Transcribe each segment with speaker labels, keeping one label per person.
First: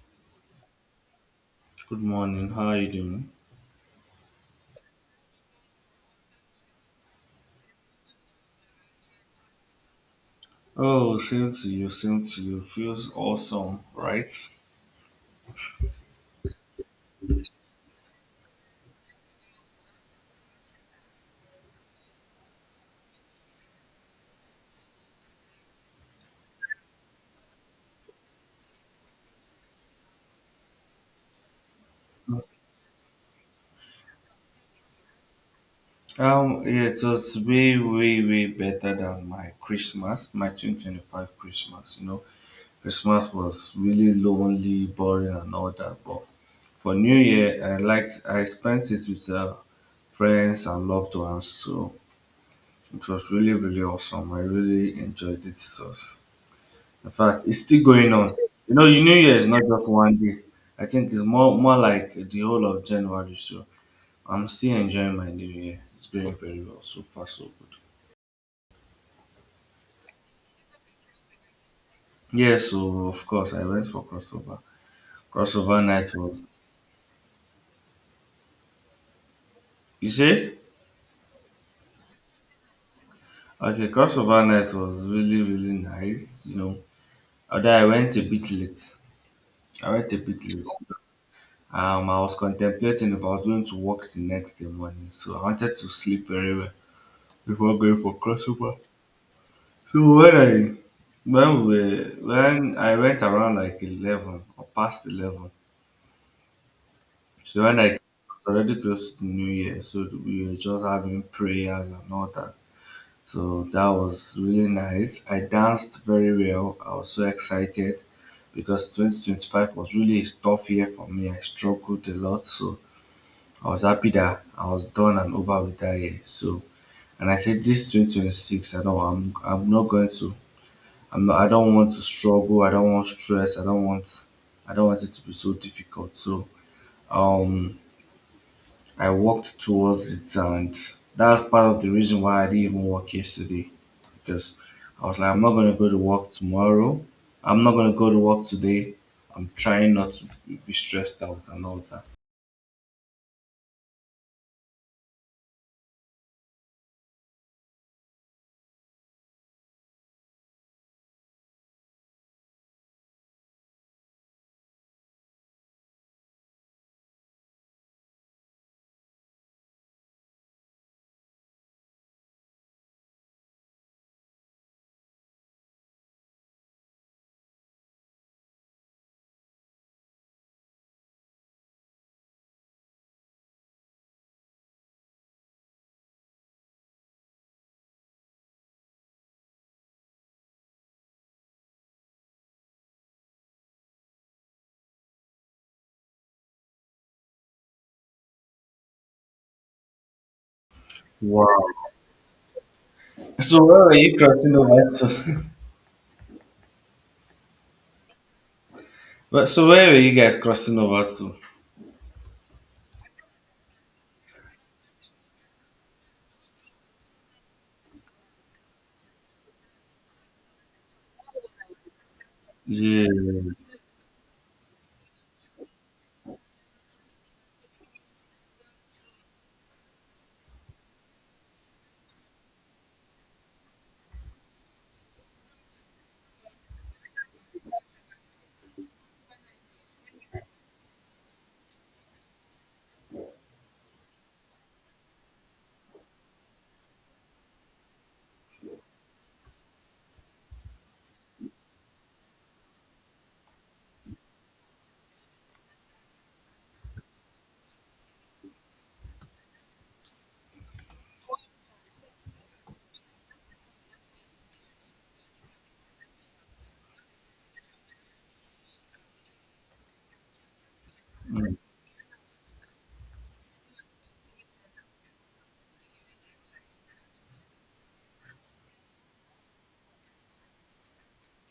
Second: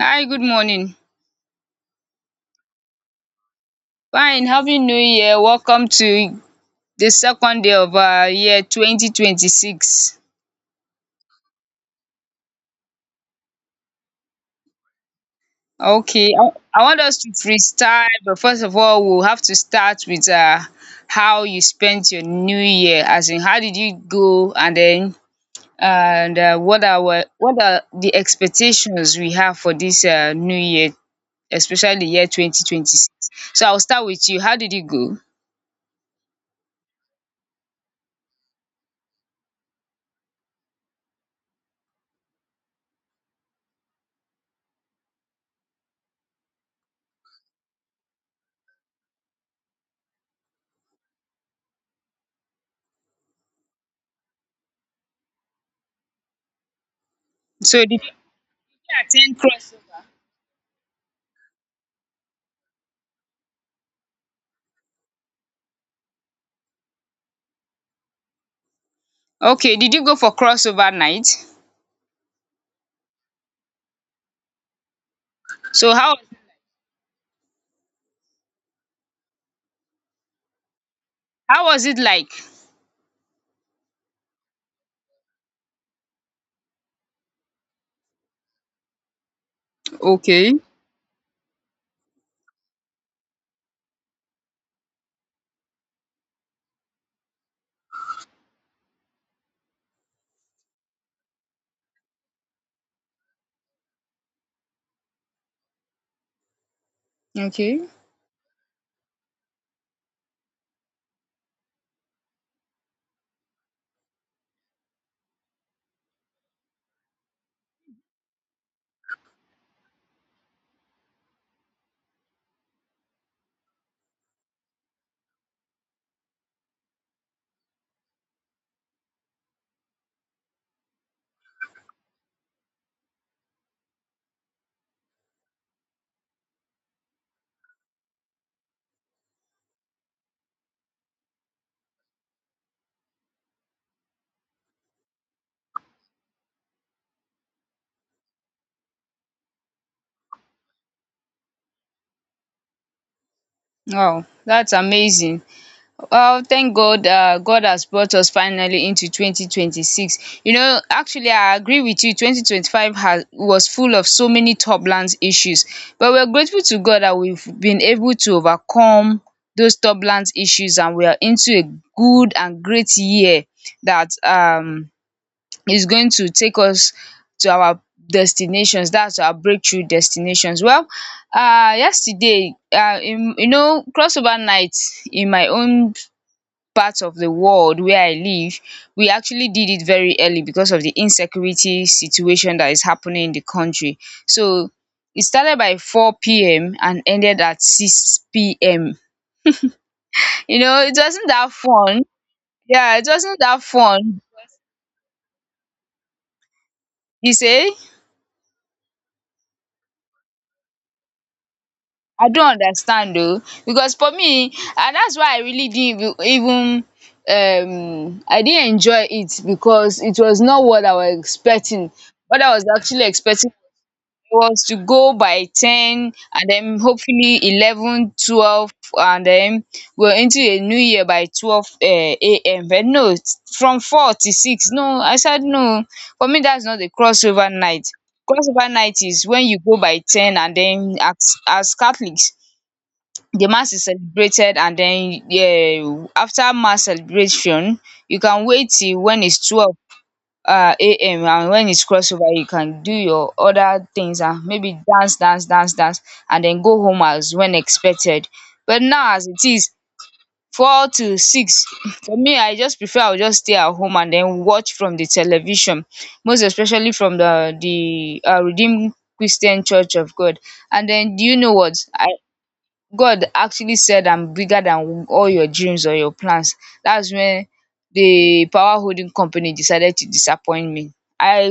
Speaker 1: Hi, good morning.
Speaker 2: Good morning. How are you doing?
Speaker 1: Fine, happy new year. Welcome to the second day of our year 2026.
Speaker 2: Oh, same to you. Same to you. Feels awesome, right?
Speaker 1: Okay, I want us to freestyle, but first of all, we'll have to start with how you spent your new year, as in how did you go, and then and what are the expectations we have for this new year, especially the year 2026. So I'll start with you. How did you go?
Speaker 2: Yeah, it was way, way, way better than my Christmas, my 2025 Christmas. You know, Christmas was really lonely, boring, and all that. But for New Year, I spent it with friends and loved ones. So it was really, really awesome. I really enjoyed it. It was In fact, it's
Speaker 1: So
Speaker 2: still
Speaker 1: did you
Speaker 2: going on. You know, your New Year
Speaker 1: attend
Speaker 2: is not just
Speaker 1: crossover?
Speaker 2: one day. I think it's more like the whole of January. So I'm still enjoying my New Year. It's going very well so far, so good.
Speaker 1: Okay, did you go for crossover night?
Speaker 2: Yeah, so of course I went for crossover. Crossover
Speaker 1: So
Speaker 2: night
Speaker 1: how
Speaker 2: was, you said?
Speaker 1: how was it like?
Speaker 2: Okay, crossover night was really, really nice, you know. Although I went a bit late. I went a bit
Speaker 1: Okay.
Speaker 2: late. I was contemplating if I was going to work the next day morning. So I wanted to sleep very well before going for crossover. So when I went around like 11 or past 11, so when I
Speaker 1: Okay.
Speaker 2: it was already close to the New Year, so we were just having prayers and all that. So that was really nice. I danced very well. I was so excited because 2025 was really a tough year for me. I struggled a lot, so I was happy that I was done and over with that year. So and I said this 2026, I know I'm not going to I don't want to struggle. I don't want stress. I don't want it to be so difficult. So um, I worked towards it, and that's part of the reason why I didn't even work yesterday because I was like, I'm not gonna go to work tomorrow. I'm not gonna go to work today. I'm trying not to be stressed out and all that.
Speaker 1: Wow, that's amazing. Well, thank God has brought us finally into 2026. You know, actually I agree with you. 2025 has was full of so many turbulence issues, but we're grateful to God that we've been able to overcome those turbulence issues, and we are into a good and great year that is going to take us to our destinations, that's our breakthrough destinations. Well, yesterday, you know, crossover night in my own part of the world where I live, we actually did it very early because of the insecurity situation that is happening in the country. So it started by four p.m. and ended at six PM. You know, it wasn't
Speaker 2: Wow.
Speaker 1: that fun. Yeah, it wasn't that
Speaker 2: So where are you
Speaker 1: fun.
Speaker 2: crossing over to?
Speaker 1: You say?
Speaker 2: Well, so where are you guys crossing over to?
Speaker 1: I don't understand though, because for me, and that's why I really didn't even I didn't enjoy it, because it was not what I was expecting. What I was actually
Speaker 2: Yeah.
Speaker 1: expecting was to go by ten and then hopefully 11, 12, and then we're into a new year by 12 a.m. But no, it's from four to six. No, I said no, for me that's not a crossover night. Crossover night is when you go by ten, and then as Catholics the mass is celebrated, and then yeah, after mass celebration you can wait till when its 12 am, and when its crossover you can do your other things and maybe dance dance dance dance and then go home as when expected. But now, as it is four to six, for me I just prefer I will just stay at home and then watch from the television, most especially from the Redeemed Christian Church of God. And then, do you know
Speaker 2: Mm.
Speaker 1: what God actually said? I'm bigger than all your dreams or your plans. That's when the power holding company decided to disappoint me. I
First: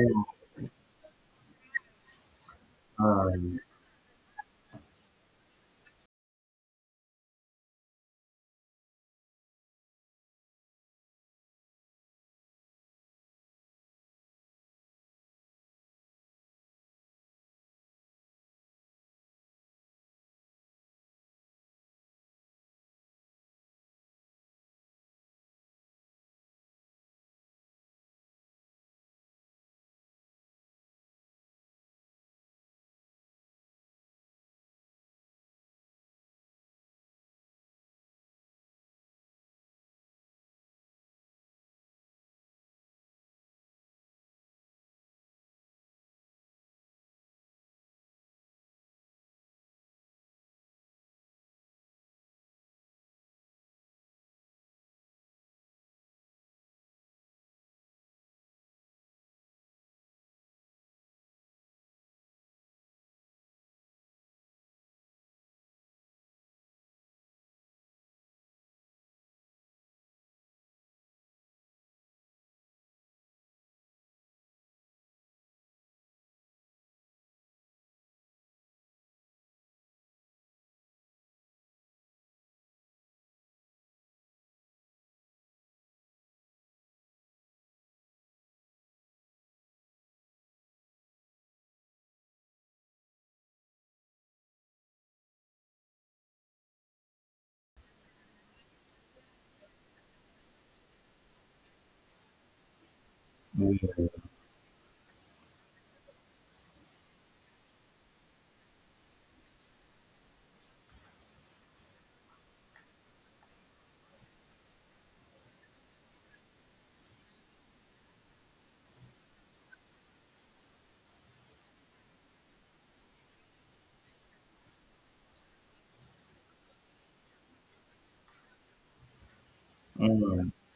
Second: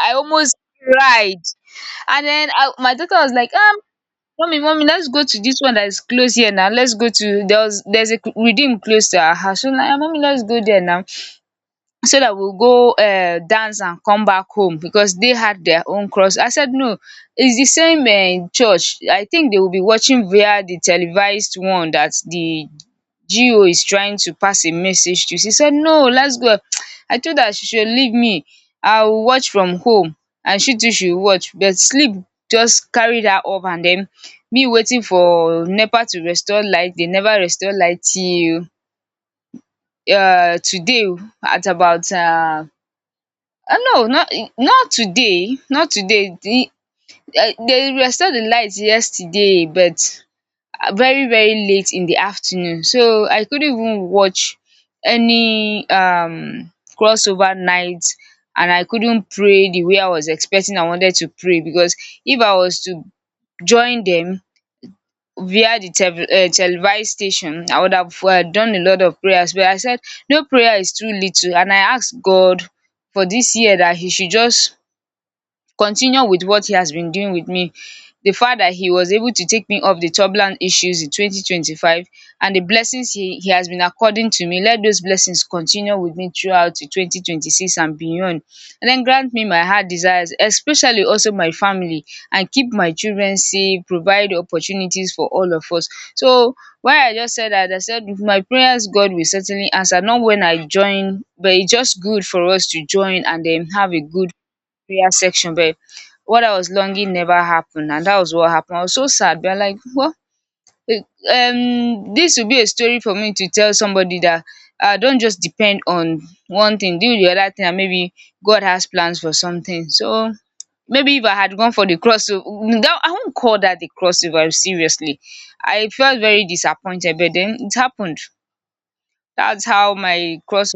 Speaker 1: I almost cried. And then my daughter was like,
Speaker 2: um,
Speaker 1: mommy, mommy, let's go to this one that is close here now. Let's go to there was, there's a redeem close to our house. So like, "Ah, mommy, let's go there now so that we'll go dance and come back home, because they had their own cross." I said, no, it's the same church. I think they will be watching via the televised one that the GO is trying to pass a message to. She said, no, let's go. I told her she should leave me. I'll watch from home and she too should watch. But sleep just carried her up, and then me waiting for NEPA to restore light. They never restore light till today at about no, not today, not today. They restored the lights yesterday, but very very late in the afternoon, so I couldn't even watch any crossover night. And I couldn't pray the way I was expecting. I wanted to pray, because if I was to join them via the televised station, I would have done a lot of prayers. But I said no prayer is too little, and I asked God for this year that he should just continue with what he has been doing with me. The fact that he was able to take me off the turbulent issues in 2025, and the blessings he has been according to me, let those blessings continue with me throughout to 2026 and beyond. And then grant me my heart desires, especially also my family, and keep my children safe, provide opportunities for all of us. So why I just said that, I said with my prayers God will certainly answer. Not when I join, but it's just good for us to join and then have a
Speaker 2: yeah.
Speaker 1: good prayer section. But what I was longing never happened, and that was what happened. I was so sad, but I'm like, well, eh, this will be a story for me to tell somebody, that don't just depend on one thing, do the other thing, and maybe God has plans for something. So maybe if I had gone for the crossover, I won't call that the crossover. Seriously, I felt very disappointed, but then it happened. That's how my
Speaker 2: Mm.
Speaker 1: crossover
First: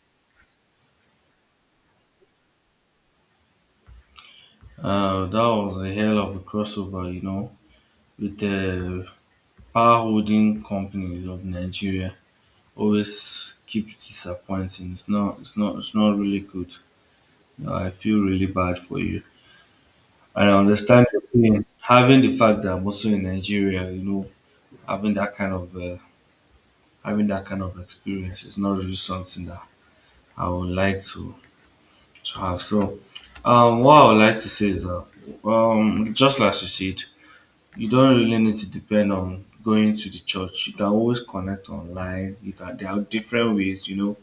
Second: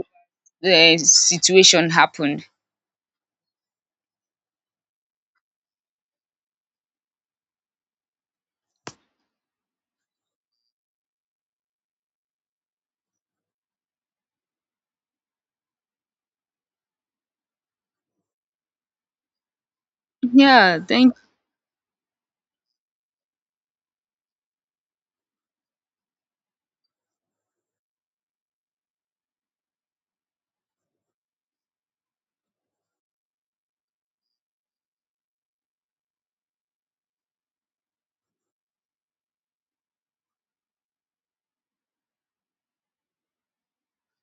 Speaker 1: situation happened.
Speaker 2: That was a hell of a crossover, you know, with the power holding companies of Nigeria. Always keeps disappointing. It's not. It's not. It's not really good. I feel really bad for you. And I
Speaker 1: Yeah,
Speaker 2: understand
Speaker 1: thank
Speaker 2: the pain. Having the fact that I'm also in Nigeria, you know, having that kind of uh, having that kind of experience is not really something that I would like to have. So, what I would like to say is that, just like you said, you don't really need to depend on going to the church. You can always connect online. You can There are different ways, you know,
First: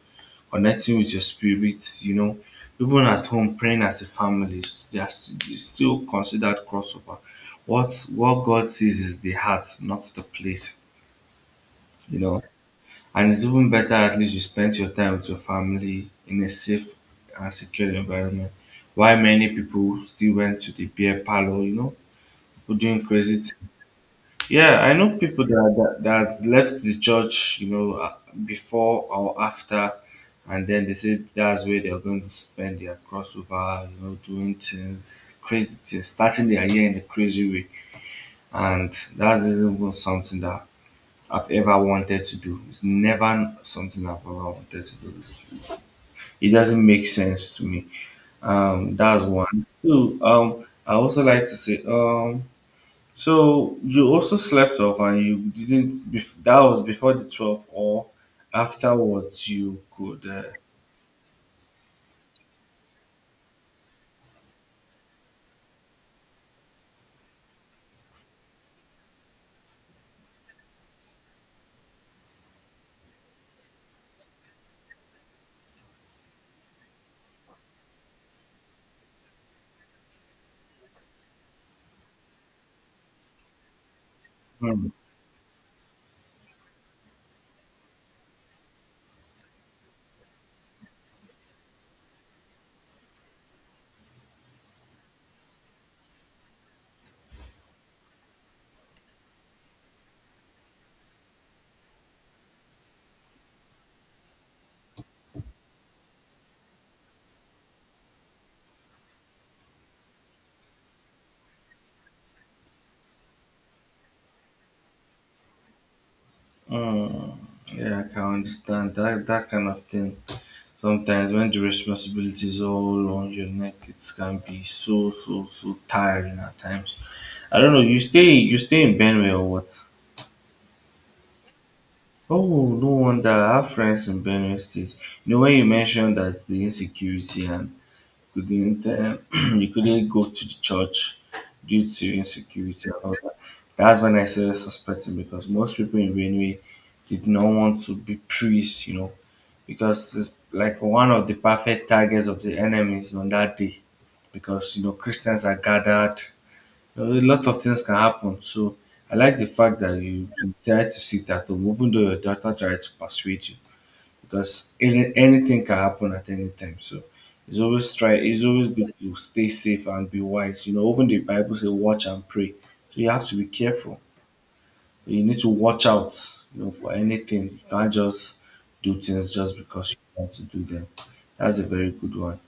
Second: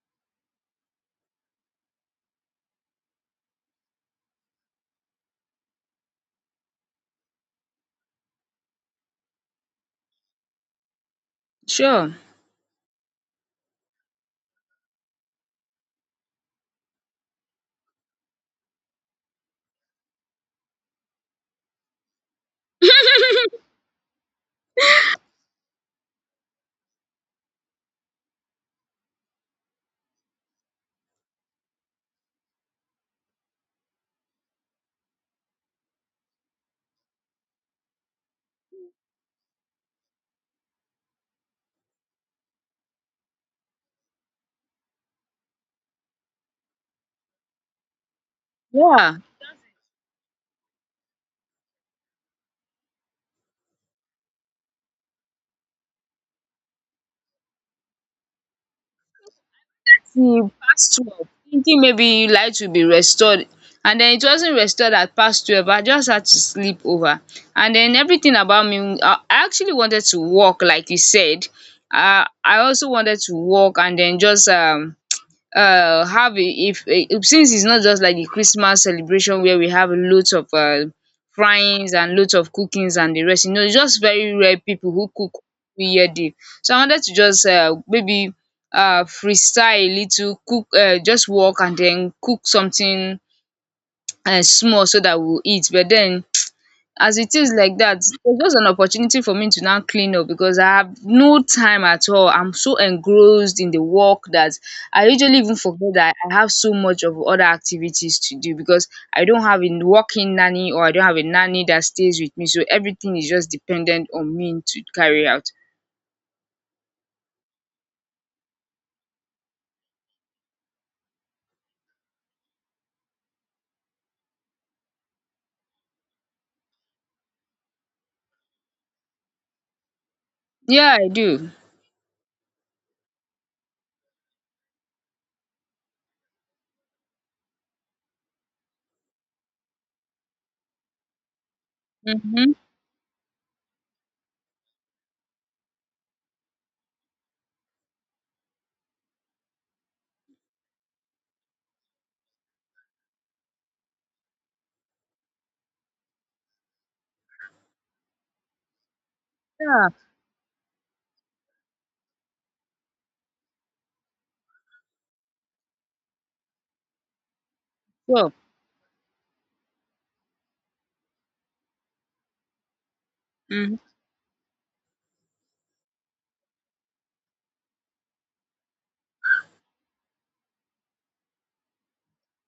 Speaker 2: connecting with your spirit, you know. Even at home, praying as a family is just is still considered crossover. What God sees is the heart, not the place,
Speaker 1: sure.
Speaker 2: you know. And it's even better at least you spend your time with your family in a safe and secure environment. Why many people still went to the beer parlor, you know, people doing crazy. Yeah, I know people that left the church, you know, before or after, and then they said that's where they're going to spend their crossover, you know, doing things, crazy things, starting their year in a crazy way, and that isn't even something that I've ever wanted to do. It's never something I've ever wanted to do. It doesn't make sense to me.
Speaker 1: Yeah.
Speaker 2: That's one. Two. I also like to say, so you also slept off and you didn't, that was before the 12th or afterwards you could.
Speaker 1: He past 12 thinking maybe light will be restored, and then it wasn't restored at past 12. I just had to sleep over. And then everything about me, I actually wanted to walk, like you said. I also wanted to walk, and then just have a, if a, since it's not just like the Christmas celebration where we have lots of fryings and lots of cookings and the rest. You know, it's just very rare
Speaker 2: Mm,
Speaker 1: people who cook every year day. So I wanted to just maybe freestyle a little, cook just walk and then cook something small so that we'll eat. But then as it is like that, it just an opportunity for me to now clean up, because I have no time at all. I'm so engrossed in the work that I usually even forget that I have so much of other activities to do, because I don't have a working nanny, or I don't have a nanny that stays with me. So everything is just dependent on me to carry out.
Speaker 2: mm, yeah, I can understand that, that kind of thing. Sometimes when the responsibility is all on your neck, it can be so, so, so tiring at times. I don't know, you stay in Benue or what?
Speaker 1: Yeah, I do.
Speaker 2: Oh, no wonder I have friends in Benue State. You know, when you mentioned that the insecurity and couldn't you couldn't go to the church due to
Speaker 1: Mm-hmm.
Speaker 2: insecurity and all that. That's when I started suspecting because most people in Benue did not want to be priests, you know, because it's like one of the perfect targets of the enemies on that day. Because you know Christians are gathered. You know, a lot of things can happen. So I like the fact
Speaker 1: Yeah,
Speaker 2: that you try to sit at home, even though your daughter tried to persuade you because anything can happen at any time. So it's always try.
Speaker 1: sure.
Speaker 2: It's always good to stay safe and be wise. You know, even the Bible says, "Watch and pray." So you have to be
Speaker 1: Mm-hmm.
Speaker 2: careful. You need to watch out. You know, for anything. You can't just do things just because you want to do them. That's a very good one.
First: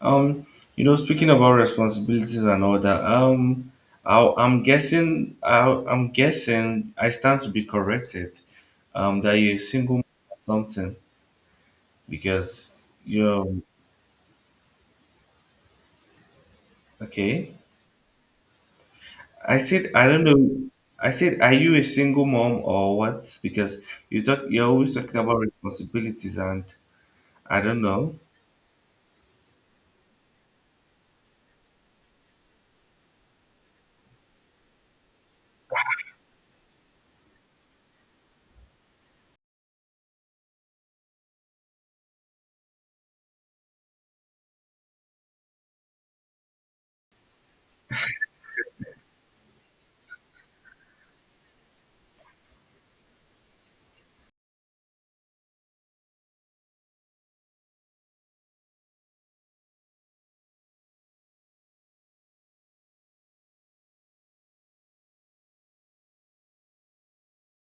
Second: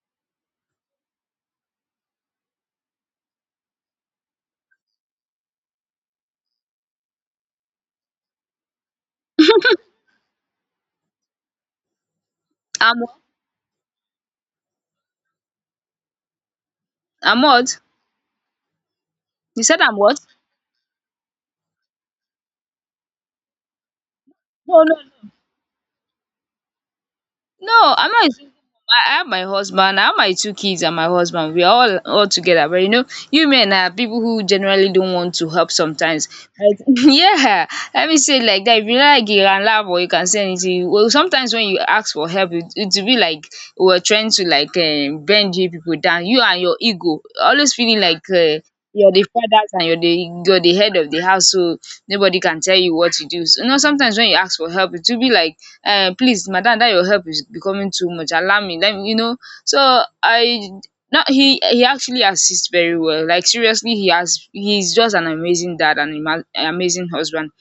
Speaker 2: Um, you know, speaking about responsibilities and all that. I'm guessing. I'm guessing. I stand to be corrected. That you're a single mom or something because
Speaker 1: i'm
Speaker 2: you know.
Speaker 1: I'm
Speaker 2: Okay,
Speaker 1: what?
Speaker 2: I
Speaker 1: You said
Speaker 2: said
Speaker 1: I'm
Speaker 2: I
Speaker 1: what?
Speaker 2: don't know. I said are you a single mom or what because you're
Speaker 1: No,
Speaker 2: always
Speaker 1: no,
Speaker 2: talking about responsibilities and I don't
Speaker 1: no,
Speaker 2: know.
Speaker 1: I'm not. I have my husband, I have my two kids and my husband. We are all together. But you know, you men are people who generally don't want to help sometimes. Like, yeah, let me say it like that. If you like, you can laugh, or you can say anything. Well, sometimes when you ask for help, it will be like we're trying to like bend you people down. You and your ego, always feeling like you're the fathers, and you're the head of the house, so nobody can tell you what to do. So, you know, sometimes when you ask for help, it will be like, "Please, madam, that your help is becoming too much. Allow me, let me. So I no, he actually assists very well. Like, seriously, he's just an amazing dad and amazing husband.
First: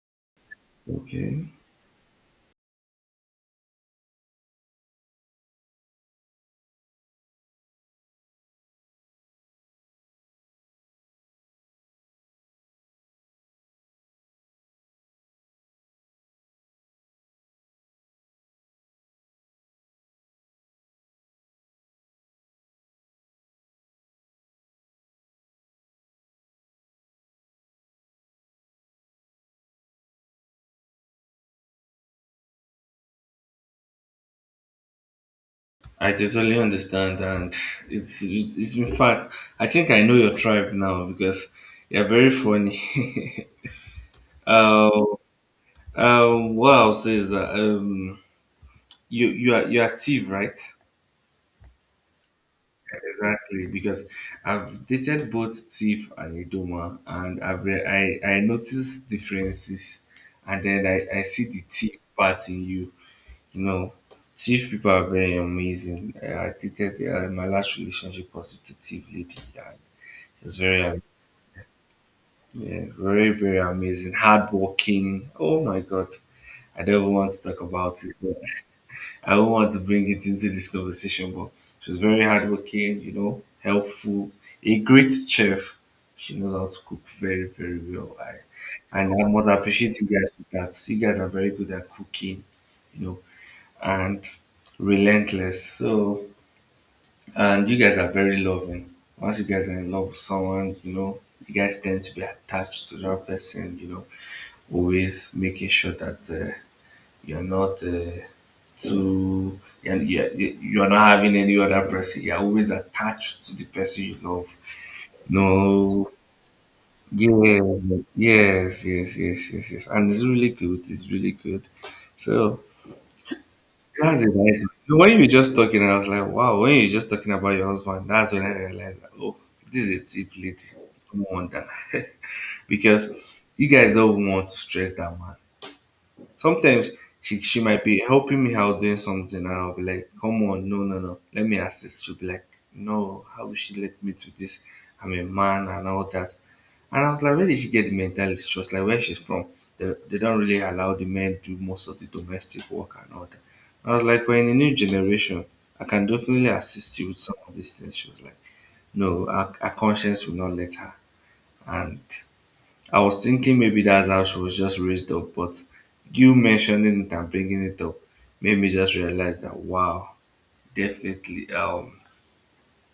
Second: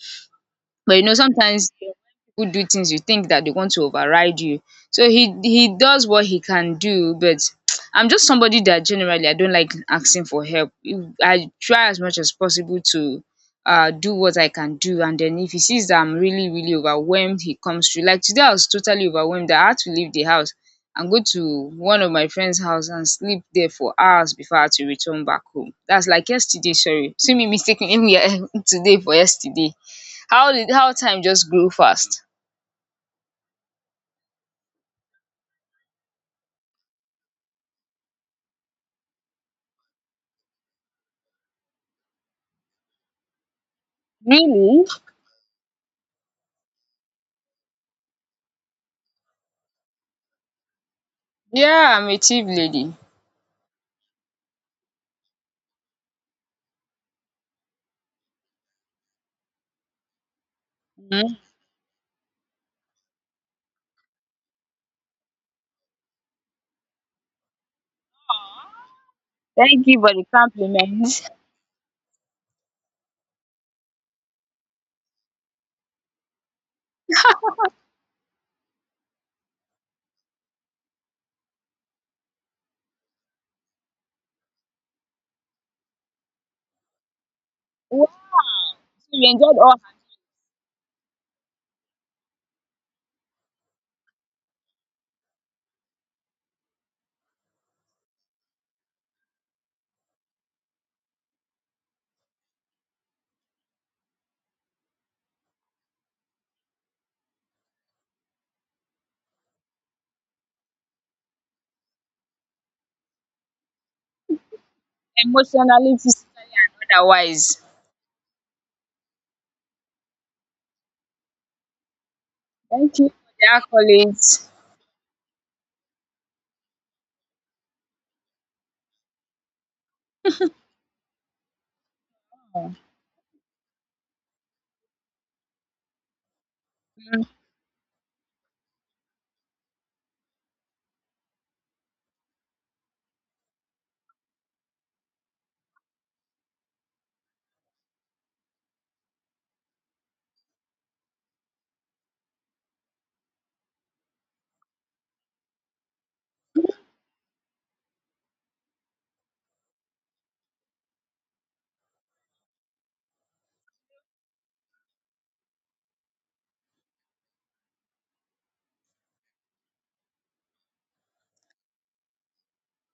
Speaker 1: But you know,
Speaker 2: Okay,
Speaker 1: sometimes people do things you think that they want to override you. So he does what he can do, but I'm just somebody that generally I don't like asking for help. I try as much as possible to do what I can do, and then if he sees that I'm really, really overwhelmed, he comes through. Like today, I was totally overwhelmed, that I had to leave the house and go to one of my friend's house and sleep there for hours before I had to return back home. That's like yesterday, sorry. See me mistaking today for yesterday. How time just grew fast.
Speaker 2: I totally understand and it's in fact I think I know your tribe now because you're very funny.
Speaker 1: Really?
Speaker 2: um what else is that? You are active, right?
Speaker 1: Yeah, I'm a chief lady.
Speaker 2: Exactly, because I've dated both Tiff and Idoma, and I noticed differences, and then I
Speaker 1: Mhm.
Speaker 2: see the Tiff part in you. You know, Tiff people are very amazing. I dated my last relationship was with a Tiff lady, and
Speaker 1: Thank you for the
Speaker 2: it was very am-
Speaker 1: compliment.
Speaker 2: yeah, very very amazing, hardworking. Oh my God, I don't even want to talk about it. I don't want to bring it into this conversation, but she's very hardworking, you know, helpful, a great chef. She knows how to cook very, very well. I
Speaker 1: We
Speaker 2: must
Speaker 1: enjoyed us,
Speaker 2: appreciate you guys for that. You guys are very good at cooking, you know, and relentless. So and you guys are very loving. Once you guys are in love with someone, you know, you guys tend to be attached to that person, you know, always making sure that you're not uh, you're not having any other person. You're always attached to the person you love.
Speaker 1: emotionally,
Speaker 2: No,
Speaker 1: physically, and
Speaker 2: yeah,
Speaker 1: otherwise.
Speaker 2: yes, yes, yes, yes, yes. And it's really good. It's really good. So
Speaker 1: Thank you for the
Speaker 2: that's a
Speaker 1: accolades.
Speaker 2: nice. When you were just talking, I was like, wow. When you were just talking about your husband, that's when I realized, that, oh, this is a tip lady. No wonder. Because you guys don't want to stress that man. Sometimes she might be helping me out doing something, and I'll be like, "Come on, no, no, no, let me assist." She'll be like, "No, how will she let me do this? I'm a man and all that." And I was like, "Where did she get the mentality?" She was like, "Where she's from, they don't really allow the men to do most of the domestic work and all that." I was like, "We're in a new generation. I can definitely assist you with some of these things." She was like, "No, our conscience will not let her," and I was thinking maybe that's how she was just raised up, but you mentioning it and bringing it up made me just realize that wow, definitely,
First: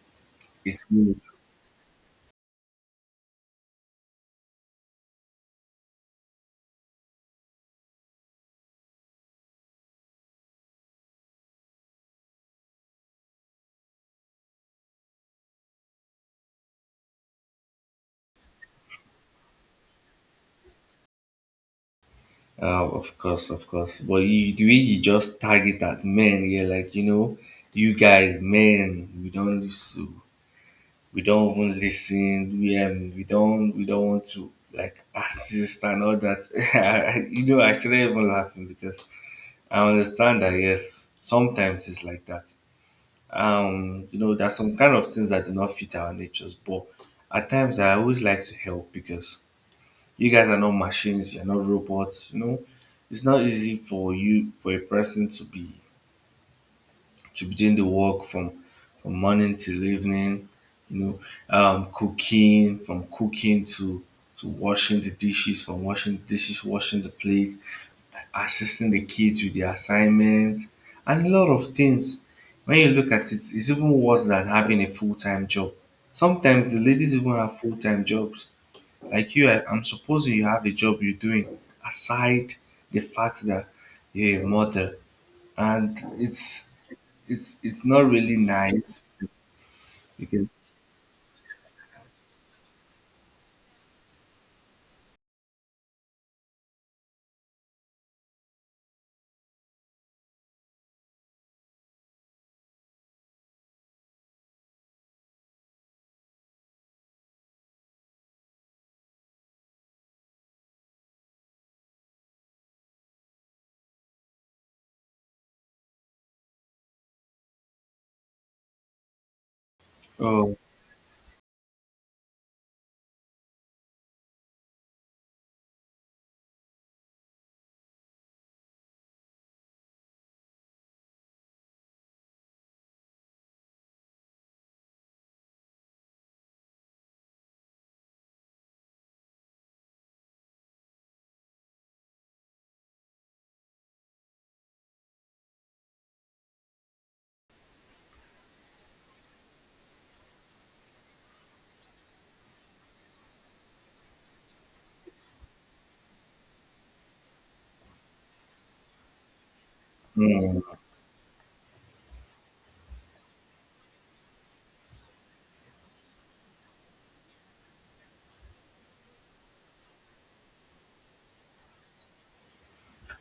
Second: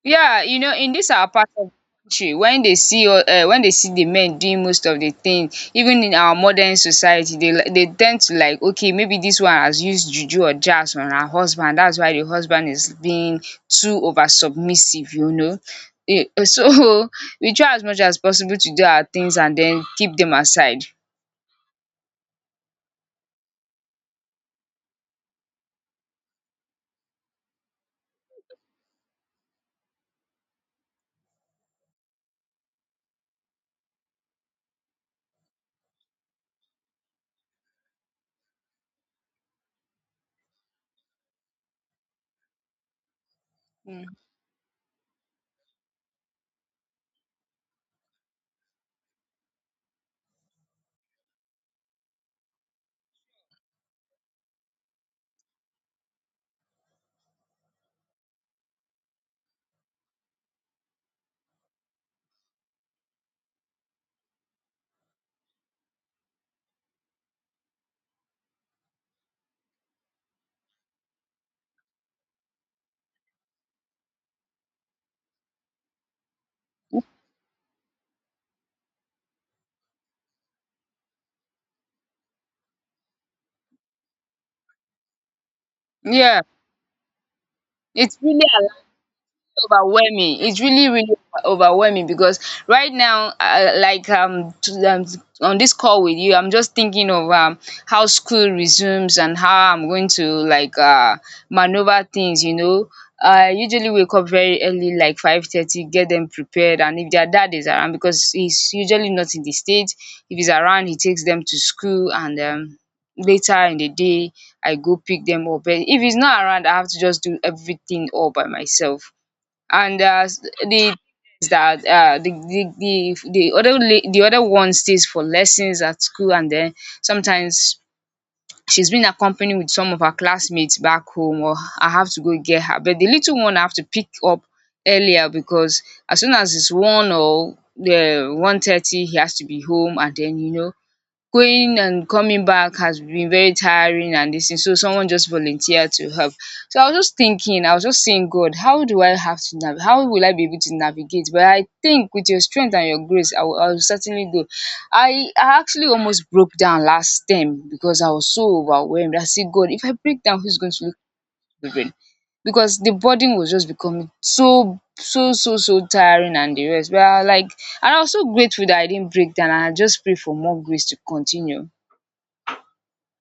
Speaker 1: Yeah, you know,
Speaker 2: it's
Speaker 1: in this our
Speaker 2: meaningful.
Speaker 1: part of the country, when they see the men doing most of the thing, even in our modern society, they tend to like, okay, maybe this one has used juju or jazz on her husband. That's why the husband is being too over submissive, you know. So we try as much as possible to do our things and then keep them aside.
Speaker 2: Of course, of course. But you, the way you just target at men, you're like, you know, men, we don't listen, we don't even listen, we don't want to like assist and all that. You know, I started even laughing because I understand that yes, sometimes it's like that.
Speaker 1: Mm.
Speaker 2: You know there's some kind of things that do not fit our natures, but at times I always like to help because you guys are not machines, you're not robots, you know. It's not easy for you for a person to begin the work from morning till evening, you know, cooking, from cooking to washing the dishes, washing the plate, assisting the kids with their assignments, and a lot of things. When you look at it, it's even worse than having a full time job. Sometimes the ladies even have full time jobs. Like you, I'm supposing you have a job you're doing aside the fact that you're a mother, and
Speaker 1: Yeah,
Speaker 2: it's not
Speaker 1: it's
Speaker 2: really
Speaker 1: really
Speaker 2: nice
Speaker 1: overwhelming.
Speaker 2: because.
Speaker 1: It's really, really overwhelming, because right now, like on this call with you, I'm just thinking of how school resumes and how I'm going to like maneuver things. You know, I usually wake up very early, like 5:30, get them prepared, and if their dad is around, because he's usually not in the state, if he's around, he takes them to school, and later in the day, I go pick them up. But if he's not around, I have to just do everything all by myself and
Speaker 2: Oh.
Speaker 1: the is that the the other one stays for lessons at school, and then sometimes she's been accompanied with some of her classmates back home, or I have to go get her. But the little one I have to pick up earlier because as soon as it's one or the 1:30, he has to be home, and then going and coming back has been very tiring and this thing. So someone just volunteered to help. So I was just thinking, I was just saying, God, how do I have to how will I be able to navigate? But I think with your strength and your grace, I will certainly do. I actually almost broke down last term because I was so overwhelmed. I said, God, if I break down, who's
Speaker 2: Mm.
Speaker 1: going to look after the children? Because the burden was just becoming so tiring and the rest. But I like and I was so grateful that I didn't break down and I just pray for more grace to continue.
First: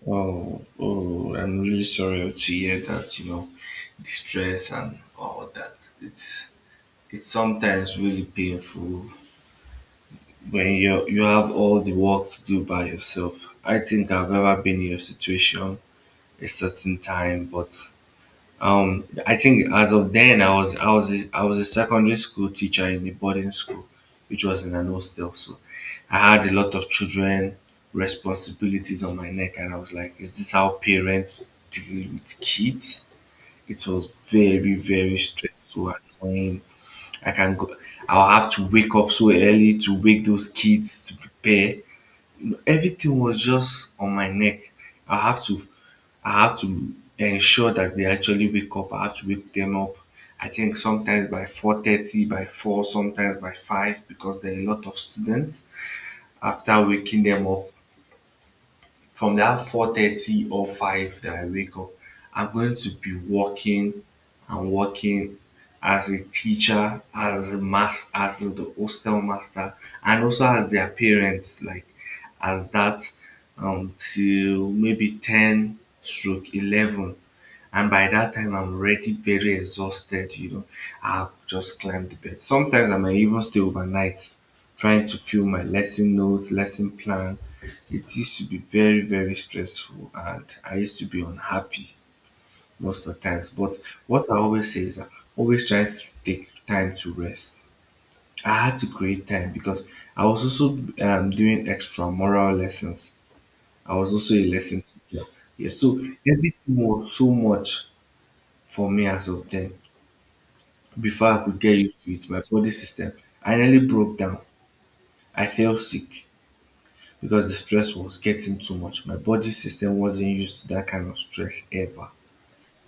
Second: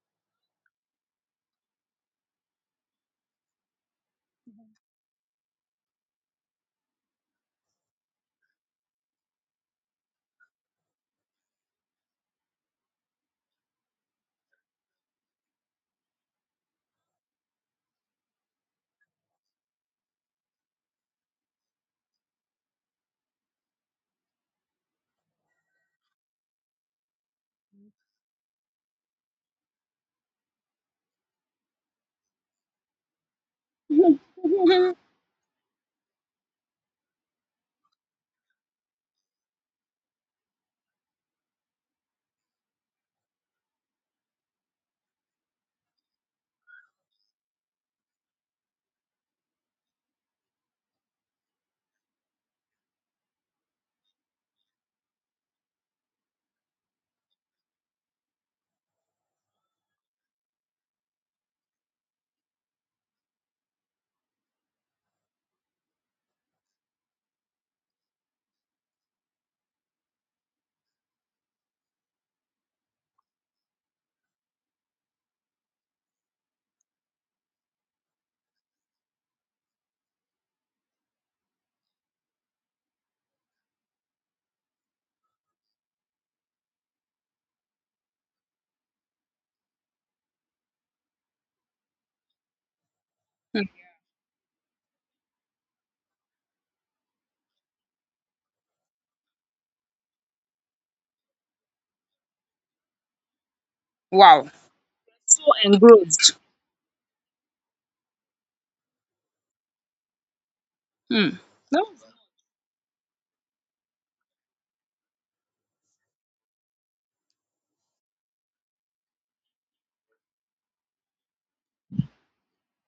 Speaker 2: Oh, I'm really sorry to hear that. You know, the stress and all that, it's sometimes really painful when you have all the work to do by yourself. I think I've ever been in your situation a certain time, but I think as of then, I was a secondary school teacher in a boarding school, which was in an hostel. So I had a lot of children responsibilities on my neck, and I was like, "Is this how parents deal with kids?" It was very very stressful and annoying. I can go. I'll have to wake up so early to wake those kids to prepare everything was just on my neck. I have to I have to ensure that they actually wake up. I have to wake them up. I think sometimes by 4:30, by four, sometimes by five, because there are a lot of students. After waking them up, from that 4:30 or 5 that I wake up, I'm going to be working and working as a teacher, as the hostel master, and also as their parents, like as that till maybe ten stroke 11, and by that time I'm already very exhausted, you know. I'll just climb the bed. Sometimes I might even stay overnight trying to fill my lesson notes, lesson plan. It used to be very, very stressful, and I used to be unhappy most of the times. But what I always say is I always try to take time to rest. I had to create time because I was also doing extra moral lessons. I was also a
Speaker 1: Wow.
Speaker 2: lesson teacher.
Speaker 1: So
Speaker 2: Yeah, so
Speaker 1: engrossed.
Speaker 2: everything was so much for me as of then. Before
Speaker 1: Hmm.
Speaker 2: I could get
Speaker 1: No.
Speaker 2: used to it, my body system, I nearly broke down. I felt sick because the stress was getting too much. My body system wasn't used to that kind of stress ever.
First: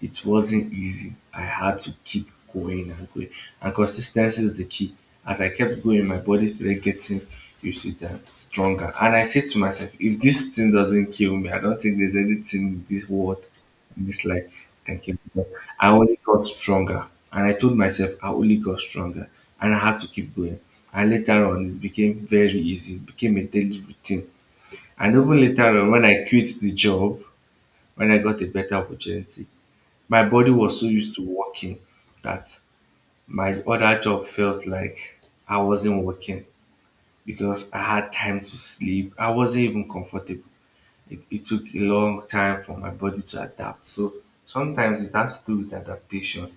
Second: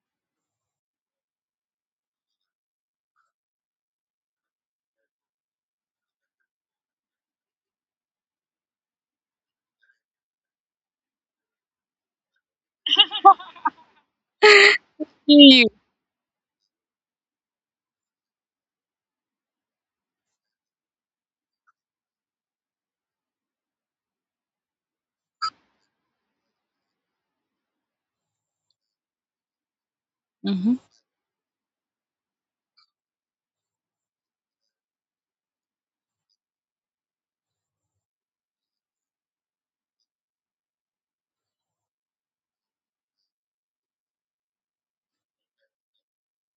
Speaker 2: It wasn't easy. I had to keep going and going. And consistency is the key. As I kept going, my body started getting used to that stronger. And I said to myself, if this thing doesn't kill me, I don't think there's anything in this world, in this life, can kill me.
Speaker 1: Seeing you.
Speaker 2: I only got stronger. And I told myself I only got stronger. And I had to keep going. And later on, it became very easy. It became a daily routine. And even later on, when I quit the job, when I got a better opportunity, my body
Speaker 1: Mhm.
Speaker 2: was so used to working that my other job felt like I wasn't working because I had time to sleep. I wasn't even comfortable. It took a long time for my body to adapt. So sometimes it has to do with adaptation.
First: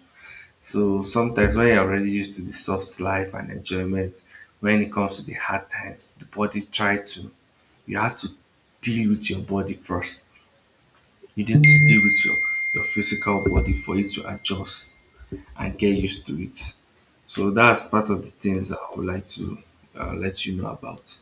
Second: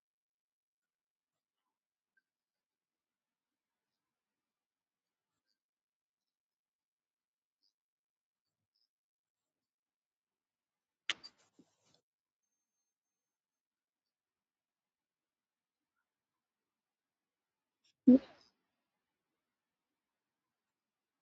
Speaker 2: So sometimes when you're already used to the soft life and enjoyment, when it comes to the hard times, the body try to you have to deal with your body first. You need to deal with your physical body for you to adjust. I get used to it. So that's part of the things I would like to let you know about.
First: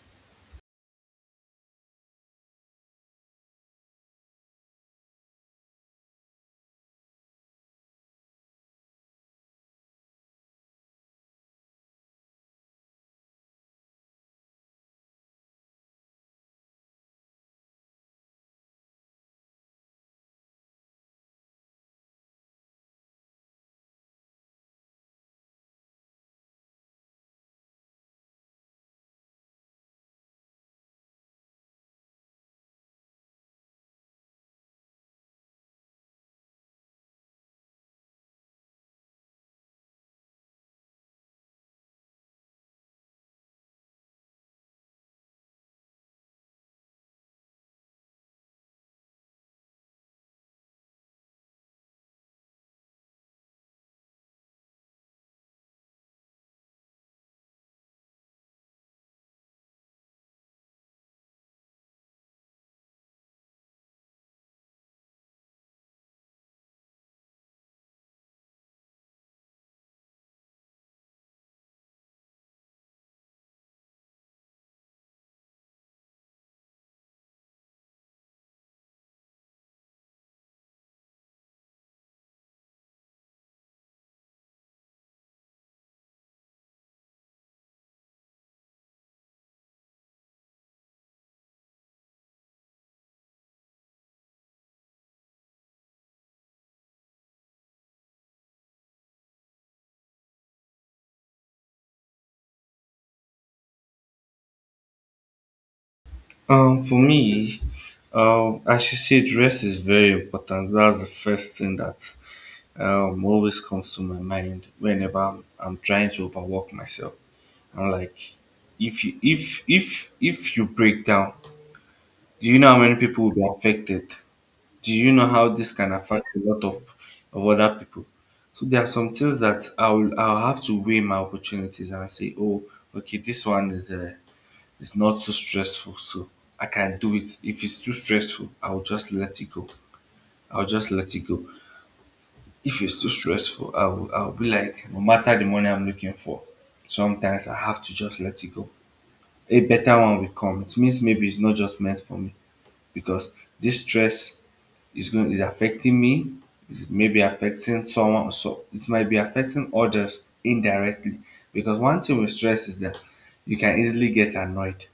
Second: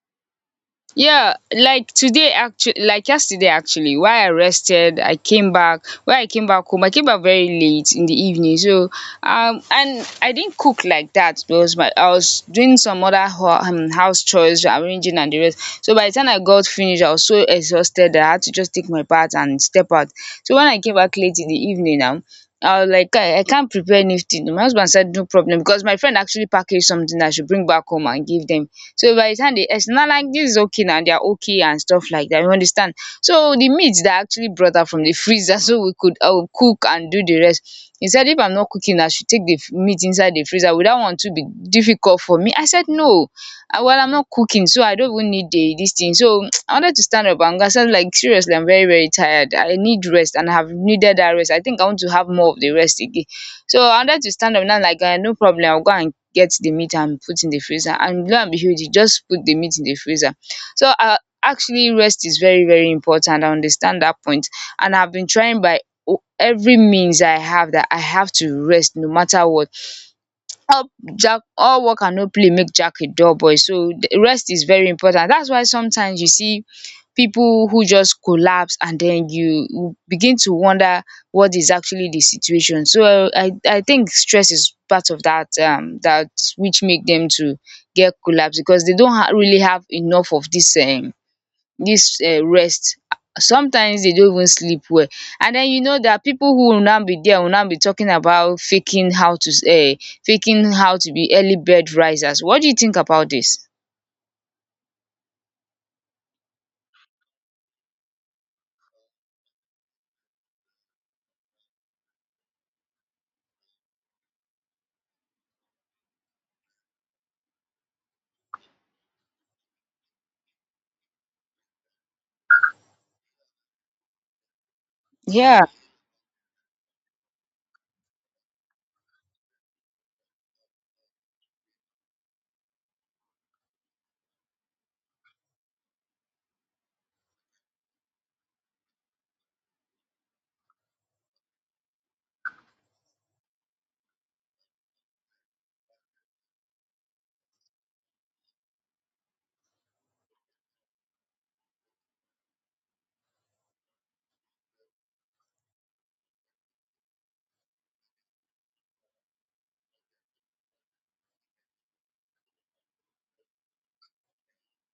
Speaker 1: Yeah, like today actually, like yesterday actually, why I rested, I came back, when I came back home I came back very late in the evening. So and I didn't cook like that because my I was doing some other ho house chores, arranging and the rest. So by the time I got finished, I was so exhausted that I had to just take my bath and step out. So when I came back late in the evening now, I was like, kai, I can't prepare anything. My husband said no problem, because my friend actually packaged something that I should bring back home and give them. So by the time they, it's not like this is okay, now they are okay and stuff like that, you understand. So the meat that I actually brought out from the freezer so we could cook and do the rest, he said if I'm not cooking I should take the meat inside the freezer. Would that one to be difficult for me? I said no. Ah, well, I'm not cooking, so I don't even need the this thing. So I wanted to stand up and I said, like, seriously, I'm very very tired, I need rest, and I have needed that rest. I think I want to have more of the rest again. So I wanted to stand up now like, no problem, I'll go and get the meat and put in the freezer. And lo and behold, you just put the meat in the freezer. So actually, rest is very very important. I understand that point. And I've been trying by every means I have, that I have to rest no matter what. Help. Jack, all work and no play make Jack a dull boy. So the rest is very important. That's why sometimes you see people who just collapse, and then you begin to wonder what is actually the situation. So I think stress is part of that, that which make them to get collapse, because they don't really have enough of this this rest. Sometimes they don't even sleep well. And then you know that people who will now be there will now be talking about um faking how to be early bed risers. What do you think about this?
Speaker 2: For me, I should say dress is very important. That's the first thing that always comes to my mind whenever I'm trying to overwork myself. I'm like, if you break down, do you know how many people will be affected? Do you know how
Speaker 1: Yeah.
Speaker 2: this can affect a lot of other people? So there are some things that I'll have to weigh my opportunities and I say, oh, okay, this one is not too stressful, so I can do it. If it's too stressful, I'll just let it go. I'll just let it go. If it's too stressful, I'll be like, no matter the money I'm looking for, sometimes I have to just let it go. A better one will come. It means maybe it's not just meant for me because this stress it's affecting me. It's maybe affecting someone, so it might be affecting others indirectly because one thing with stress is that you can easily get annoyed.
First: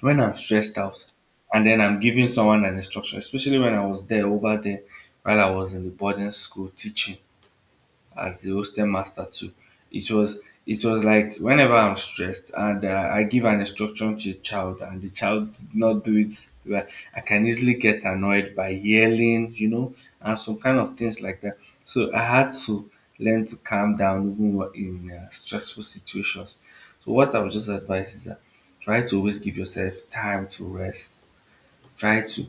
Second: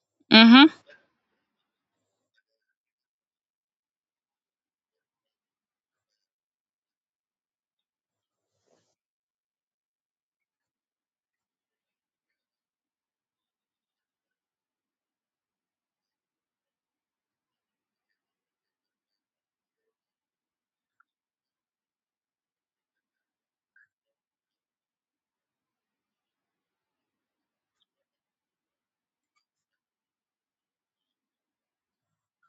Speaker 2: When I'm
Speaker 1: Mm-hmm.
Speaker 2: stressed out and then I'm giving someone an instruction, especially when I was there over there, while I was in the boarding school teaching as the hostel master too. It was it was like whenever I'm stressed and I give an instruction to a child and the child did not do it, well, I can easily get annoyed by yelling, you know, and some kind of things like that. So I had to learn to calm down even in stressful situations. So what I would just advise is that try to always give yourself time to rest. Try to,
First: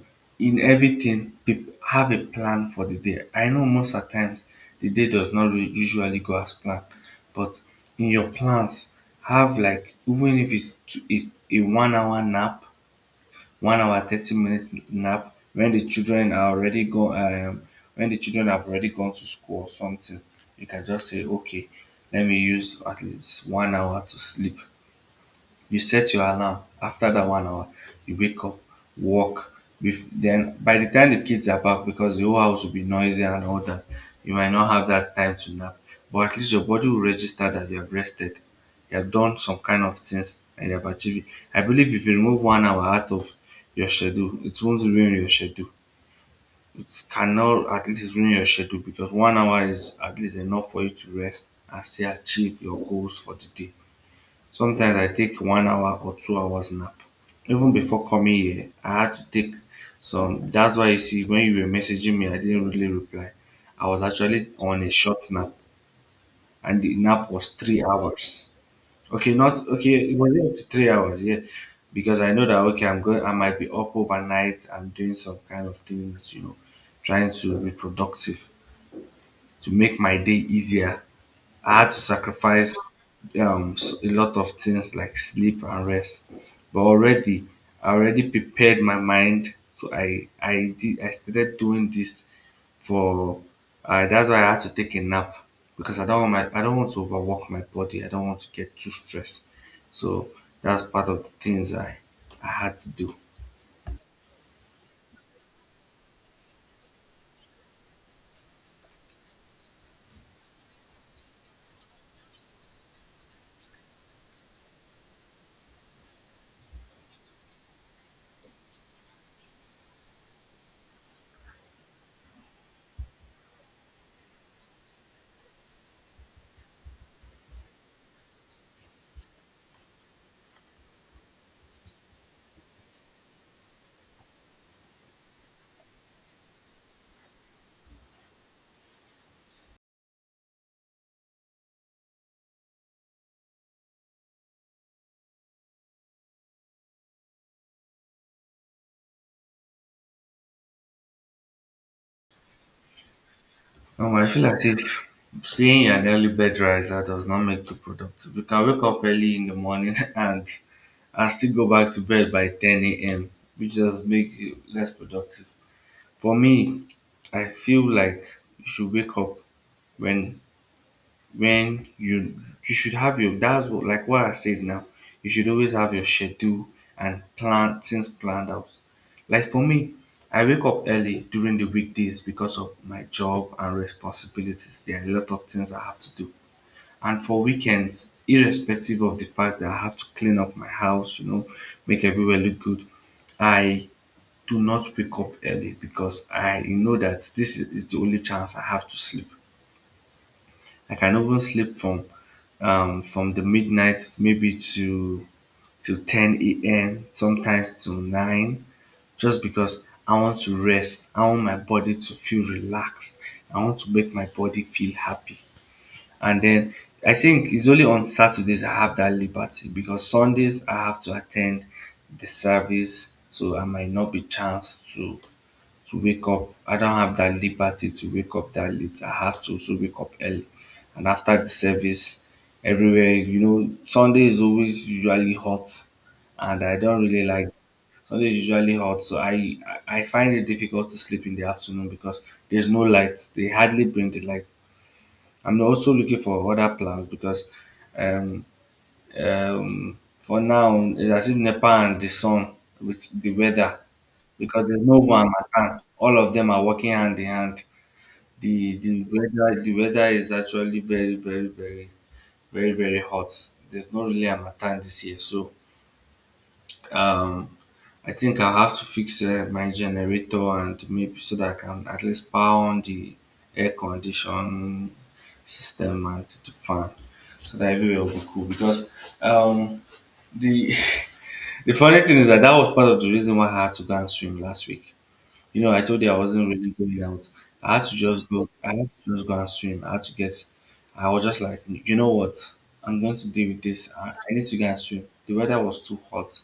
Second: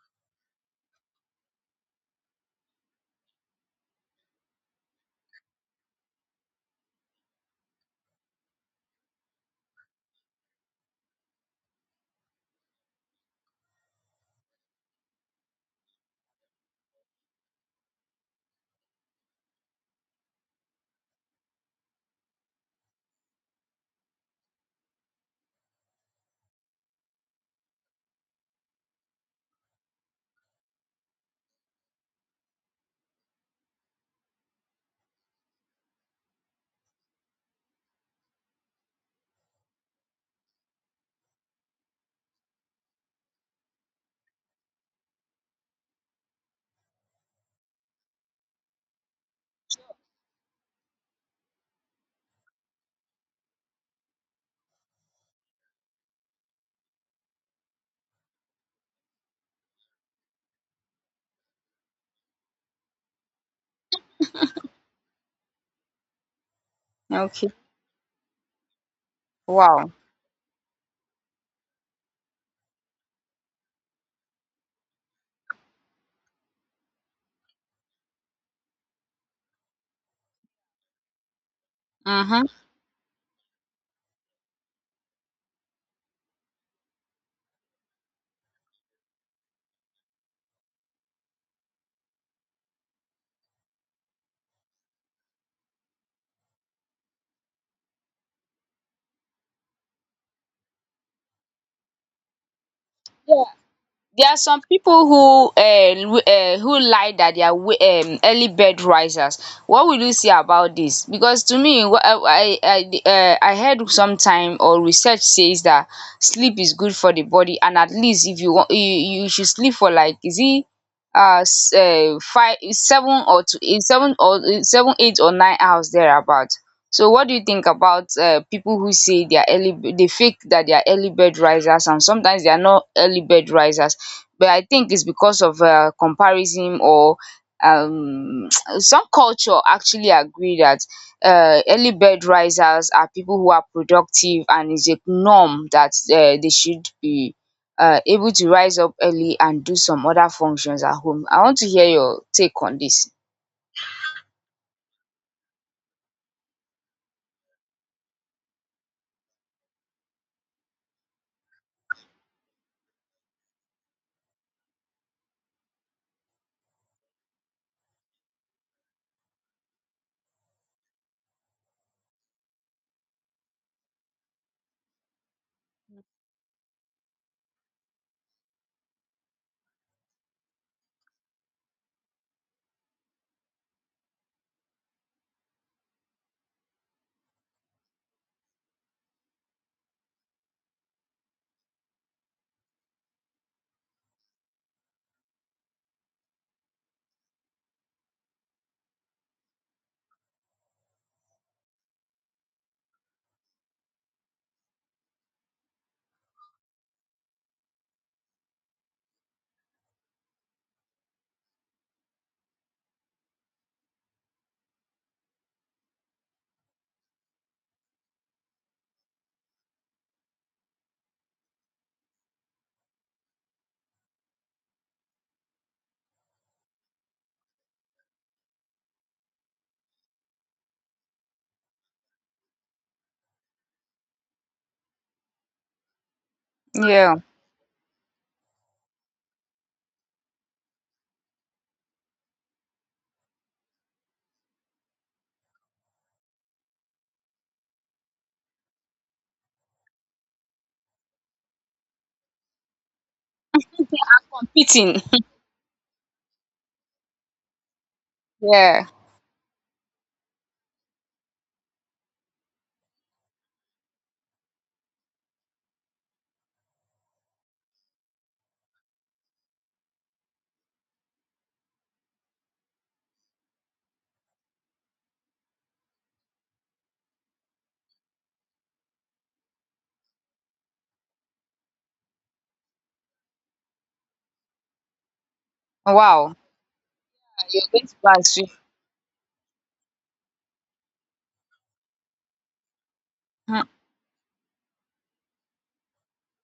Speaker 2: in everything, have a plan for the day. I know most of times the day does not usually go as planned, but in your plans, have, like, even if it's a 1 hour nap, 1 hour 30 minutes nap when the children are already go when the children have already gone to school or something. You can just say okay, let me use at least 1 hour to sleep. You set your alarm after that 1 hour. You wake up, walk, then by the time the kids are back, because the whole house will be noisy and all that, you might not have that time to nap, but at least your body will register that you have rested, you have done some kind of things, and you have achieved it. I believe if you remove 1 hour out of your schedule, it won't ruin your schedule. It cannot at least ruin your schedule because 1 hour is at least enough for you to rest and still achieve your goals for the day. Sometimes I take 1 hour or 2 hours nap. Even before coming here, I had to take some. That's why you see, when you were messaging me, I didn't really reply. I was actually on a short nap, and the nap was
Speaker 1: Okay.
Speaker 2: 3 hours. Okay, not
Speaker 1: Wow.
Speaker 2: okay. It was up to 3 hours, yeah, because I know that okay, I'm going. I might be up overnight. I'm doing some kind of things, you know, trying to be productive to make my day easier. I had to
Speaker 1: Mm-hmm.
Speaker 2: sacrifice a lot of things like sleep and rest. But already, I already prepared my mind. So I started doing this for. That's why I had to take a nap because I don't want to overwork my body. I don't want to get too stressed. So that's part of the things I had to do.
Speaker 1: There are some people who lie that they are early bed risers. What will you say about this? Because to me, I I heard sometime or research says that sleep is good for the body, and at least if you wan you you should sleep for like, is it um five seven or to eight seven or seven eight or 9 hours thereabout. So what do you think about people who say they are early, they fake that they are early bed risers and sometimes they are not early bed risers? But I think it's because of comparison or um, some culture actually agree that early bed risers are people who are productive, and it's a norm that they should be able to rise up early and do some other functions at home. I want to hear your take on this.
Speaker 2: I feel as if staying an early bed riser does not make you productive. You can wake up early in the morning and still go back to bed by 10 a.m., which does make you less productive. For me, I feel like you should wake up when when you should have your, that's what like what I said now. You should always have your schedule and plan things planned out. Like for me, I wake up early during the weekdays because of my job and responsibilities. There are a lot of things I have to do. And for weekends, irrespective of the fact that I have to clean up my house, you know, make everywhere look good, I do not wake up early because I know that this is the only chance I have to sleep. Like, I can even sleep from the midnight maybe to 10 a.m., sometimes to 9, just because I want to rest. I want my body to feel relaxed. I want to make my body feel happy. And then I think it's only on Saturdays I have that liberty because Sundays I have to attend the service, so I might not be chance to wake up. I don't have that liberty to wake up that late. I have to also wake up early, and after the service, everywhere you know Sunday is always usually hot, and I don't
Speaker 1: Yeah,
Speaker 2: really like. Sunday is usually hot, so I find it difficult to sleep in the afternoon because there's no light. They hardly bring the light. I'm also looking for other plans because um, for now it's as if Nepal and the sun with the weather because there's no
Speaker 1: competing.
Speaker 2: one Matan. All of them are working hand in hand. The
Speaker 1: Yeah,
Speaker 2: the weather the weather is actually very very very very very hot. There's not really a Matan this year, so um, I think I have to fix my generator and maybe so that I can at least power on the air condition system and the fan so that everywhere will be cool because um the the funny thing is that that was part of the reason why I had to go and swim last week. You know, I told you I
Speaker 1: wow.
Speaker 2: wasn't really going out.
Speaker 1: You're
Speaker 2: I
Speaker 1: going
Speaker 2: had to
Speaker 1: to
Speaker 2: just
Speaker 1: pass.
Speaker 2: go. I had to just go and swim. I had to get. I was just like, you know what? I'm going to deal with this. I need to go and swim. The weather was too hot,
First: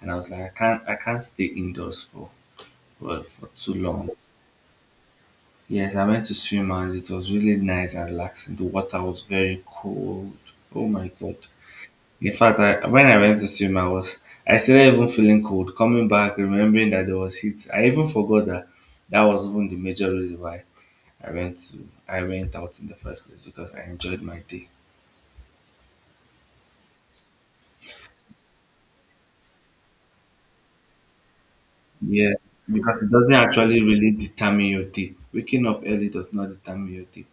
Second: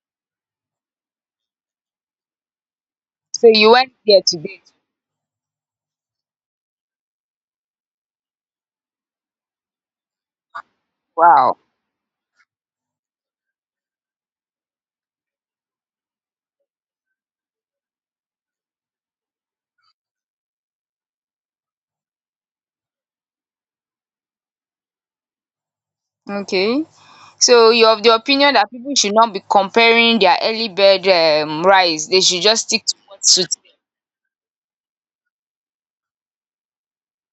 Speaker 2: and I was like, I can't. I can't stay indoors for well,
Speaker 1: So
Speaker 2: for
Speaker 1: you
Speaker 2: too
Speaker 1: went
Speaker 2: long.
Speaker 1: there today.
Speaker 2: Yes, I went to swim and it was really nice and relaxing. The water was very cold. Oh my god.
Speaker 1: Wow.
Speaker 2: In fact, I, when I went to swim, I started even feeling cold. Coming back, remembering that there was heat, I even forgot that that was even the major reason why I went out in the first place because I enjoyed my day.
Speaker 1: Okay. So you're of the opinion that people should not be comparing their early bird rise. They
Speaker 2: Yeah,
Speaker 1: should just stick to
Speaker 2: because it
Speaker 1: what
Speaker 2: doesn't
Speaker 1: suits.
Speaker 2: actually really determine your day. Waking up early does not determine your day.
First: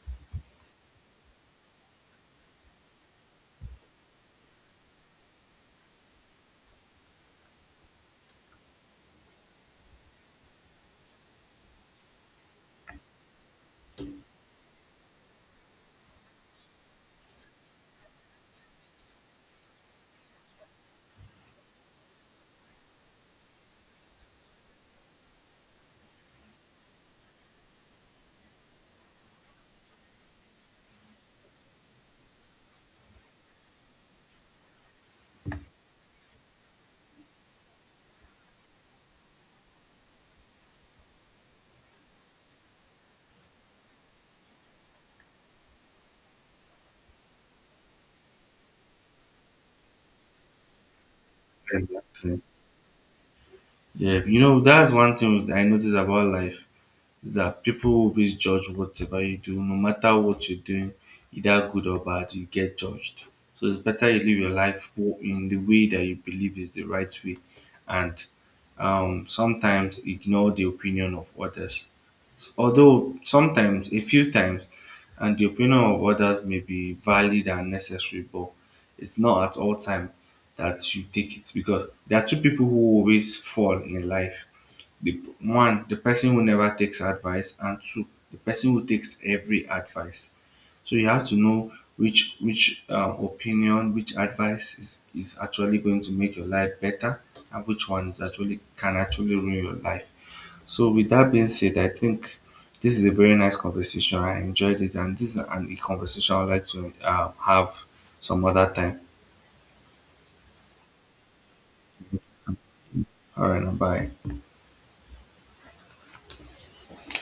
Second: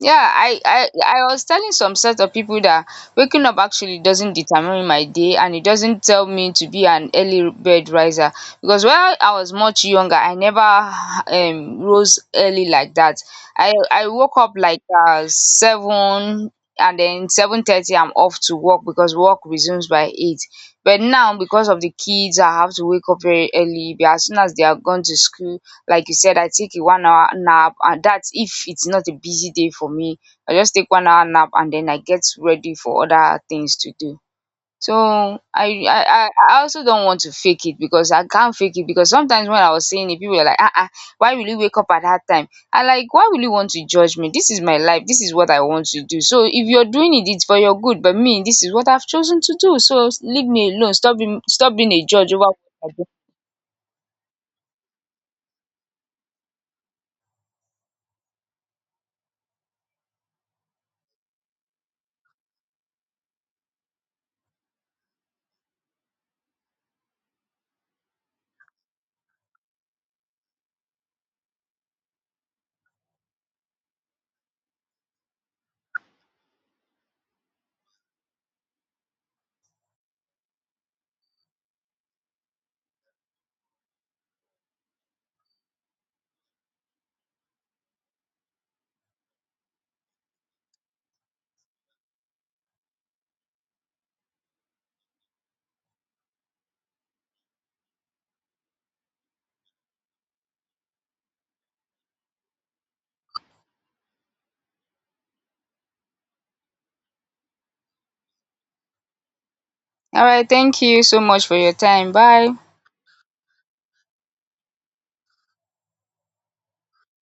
Speaker 1: Yeah, I was telling some set of people that waking up actually doesn't determine my day, and it doesn't tell me to be an early bed riser. Because when I was much younger, I never rose early like that. I woke up like 7, and then 7:30 I'm off to work because work resumes by 8. But now because of the kids I have to wake up very early. But as soon as they are gone to school, like you said, I take a 1 hour nap, and that's if it's not a busy day for me. I just take 1 hour nap and then I get ready for other things to do. So I I, I I also don't want to fake it because I can't fake it. Because sometimes when I was saying it, people were like, ah, ah, why will you wake up at that time? I like, why will you want to judge me? This is my life. This is what I want to do. So if you're doing it, it's for your good. But me, this is what I've chosen to do. So leave me alone. Stop being a judge
Speaker 2: Exactly.
Speaker 1: over what I do.
Speaker 2: Yeah, you know that's one thing I notice about life. Is that people will always judge whatever you do, no matter what you're doing, either good or bad, you get judged. So it's better you live your life in the way that you believe is the right way, and sometimes ignore the opinion of others. Although sometimes, a few times, and the opinion of others may be valid and necessary, but it's not at all time that you take it because there are two people who always fall in life: the one, the person who never takes advice, and two, the person who takes every advice. So you have to know which opinion, which advice is actually going to make your life better, and which one is actually can actually ruin your life. So with that being said, I think this is a very nice conversation. I enjoyed it, and this is a conversation I'd like to have some other time.
Speaker 1: All right, thank you so much for your time. Bye.
Speaker 2: All right now, bye.